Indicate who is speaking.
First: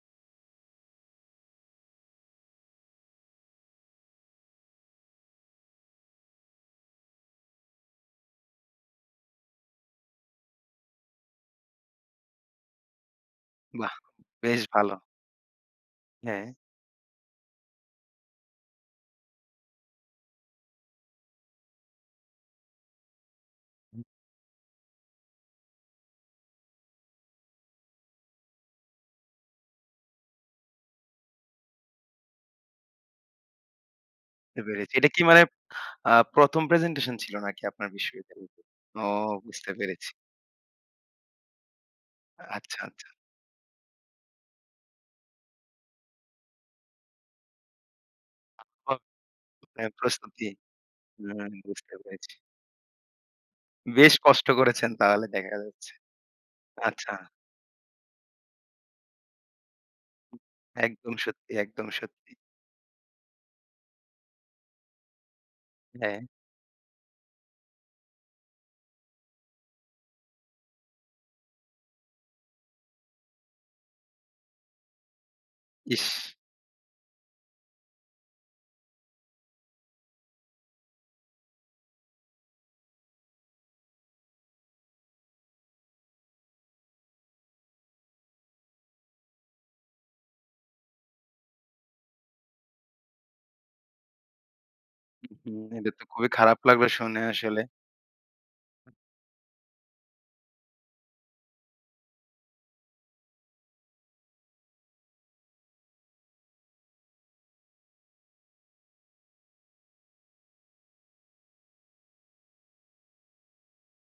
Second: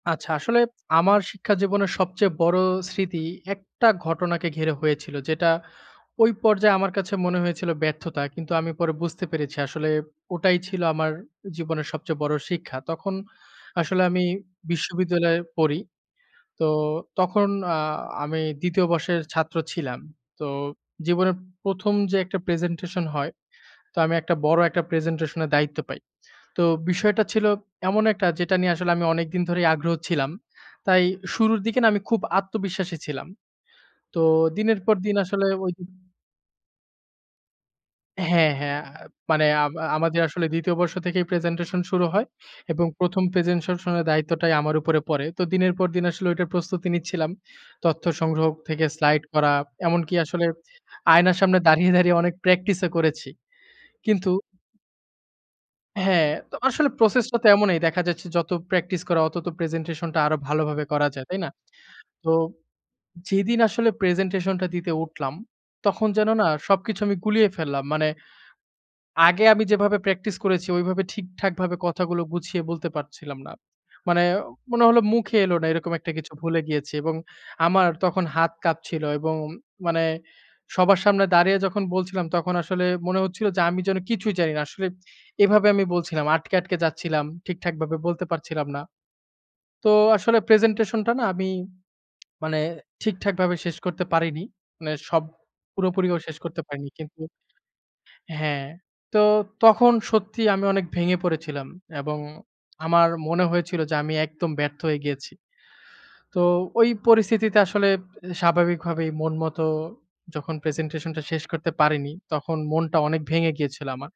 Speaker 1: আচ্ছা, আসলে আমার শিক্ষা জীবনের সবচেয়ে বড়ো স্মৃতি, একটা ঘটনাকে ঘিরে হয়েছিল। যেটা ওই পর্যায়ে আমার কাছে মনে হয়েছিল ব্যর্থতা, কিন্তু আমি পরে বুঝতে পেরেছি আসলে ওটাই ছিল আমার জীবনের সবচেয়ে বড়ো শিক্ষা। তখন
Speaker 2: বাহ!
Speaker 1: আসলে আমি
Speaker 2: বেশ ভাল।
Speaker 1: বিশ্ববিদ্যালয়ে পড়ি।
Speaker 2: হ্যাঁ।
Speaker 1: তো তখন আ আমি ২য় বর্ষের ছাত্র ছিলাম। তো জীবনের ১ম যে একটা প্রেজেন্টেশন হয়, তো আমি একটা বড় একটা প্রেজেন্টেশন এর দায়িত্ব পাই। তো বিষয়টা ছিল এমন একটা, যেটা নিয়ে আসলে আমি অনেকদিন ধরেই আগ্রহ ছিলাম। তাই শুরুর দিকে না? আমি খুব আত্মবিশ্বাসী ছিলাম। তো
Speaker 2: বুঝতে
Speaker 1: দিনের
Speaker 2: পেরেছি।
Speaker 1: পর
Speaker 2: এটা
Speaker 1: দিন
Speaker 2: কি মানে
Speaker 1: আসলে ওই দি
Speaker 2: আ ১ম প্রেজেন্টেশন ছিল নাকি আপনার বিশ্ববিদ্যালয়ে?
Speaker 1: হ্যাঁ, হ্যাঁ। আ
Speaker 2: ও!
Speaker 1: মানে
Speaker 2: বুঝতে
Speaker 1: আম
Speaker 2: পেরেছি।
Speaker 1: আমাদের আসলে ২য় বর্ষ থেকেই প্রেজেন্টেশন শুরু হয়
Speaker 2: আচ্ছা,
Speaker 1: এবং
Speaker 2: আচ্ছা।
Speaker 1: ১ম প্রেজেন্টেশনের দায়িত্বটাই আমার উপরে পড়ে। তো দিনের পর দিন আসলে ওইটার প্রস্তুতি নিচ্ছিলাম। তথ্য সংগ্রহ থেকে স্লাইড করা।
Speaker 2: [unintelligible] হ্যাঁ,
Speaker 1: এমনকি আসলে,
Speaker 2: প্রাস্তুতি।
Speaker 1: আয়নার
Speaker 2: হুম,
Speaker 1: সামনে দাঁড়িয়ে,
Speaker 2: বুঝতে
Speaker 1: দাঁড়িয়ে অনেক
Speaker 2: পেরেছি।
Speaker 1: প্র্যাকটিস এ করেছি।
Speaker 2: বেশ
Speaker 1: কিন্তু
Speaker 2: কষ্ট করেছেন তাহলে দেখা যাচ্ছে।
Speaker 1: হ্যাঁ, তো আসলে
Speaker 2: আচ্ছা।
Speaker 1: প্রসেস টা তো এমনই। দেখা যাচ্ছে যত প্র্যাকটিস করা অত তো প্রেজেন্টেশনটা আরো ভালোভাবে করা
Speaker 2: একদম
Speaker 1: যায়। তাই না?
Speaker 2: সত্যি, একদম
Speaker 1: তো
Speaker 2: সত্যি।
Speaker 1: যেদিন আসলে প্রেজেন্টেশন টা দিতে উঠলাম, তখন
Speaker 2: হ্যাঁ।
Speaker 1: যেন না? সবকিছু আমি গুলিয়ে ফেললাম। মানে আগে আমি যেভাবে প্র্যাকটিস করেছি, ওইভাবে ঠিকঠাকভাবে কথাগুলো গুছিয়ে বলতে পারছিলাম না। মানে মনে হলো মুখে এলো না, এরকম একটা কিছু
Speaker 2: ইস!
Speaker 1: ভুলে গিয়েছি। এবং আমার তখন হাত কাঁপছিল এবং মানে সবার সামনে দাঁড়িয়ে যখন বলছিলাম তখন আসলে মনে হচ্ছিল যে, আমি যেন কিছুই জানি না। আসলে এভাবে আমি বলছিলাম, আটকে, আটকে যাচ্ছিলাম। ঠিকঠাকভাবে বলতে পারছিলাম না। তো আসলে প্রেজেন্টেশনটা না? আমি মানে ঠিকঠাক ভাবে শেষ করতে পারিনি। মানে সব
Speaker 2: হুম। এটা তো
Speaker 1: পুরোপুরিও
Speaker 2: খুবই
Speaker 1: শেষ
Speaker 2: খারাপ
Speaker 1: করতে
Speaker 2: লাগবে
Speaker 1: পারিনি। কিন্তু
Speaker 2: শুনে আসলে।
Speaker 1: হ্যাঁ। তো তখন সত্যি আমি অনেক ভেঙে পড়েছিলাম এবং আমার মনে হয়েছিল যে, আমি একদম ব্যর্থ হয়ে গিয়েছি। তো ওই পরিস্থিতিতে আসলে স্বাভাবিকভাবেই মন মত যখন প্রেজেন্টেশন টা শেষ করতে পারিনি, তখন মনটা অনেক ভেঙে গিয়েছিল আমার।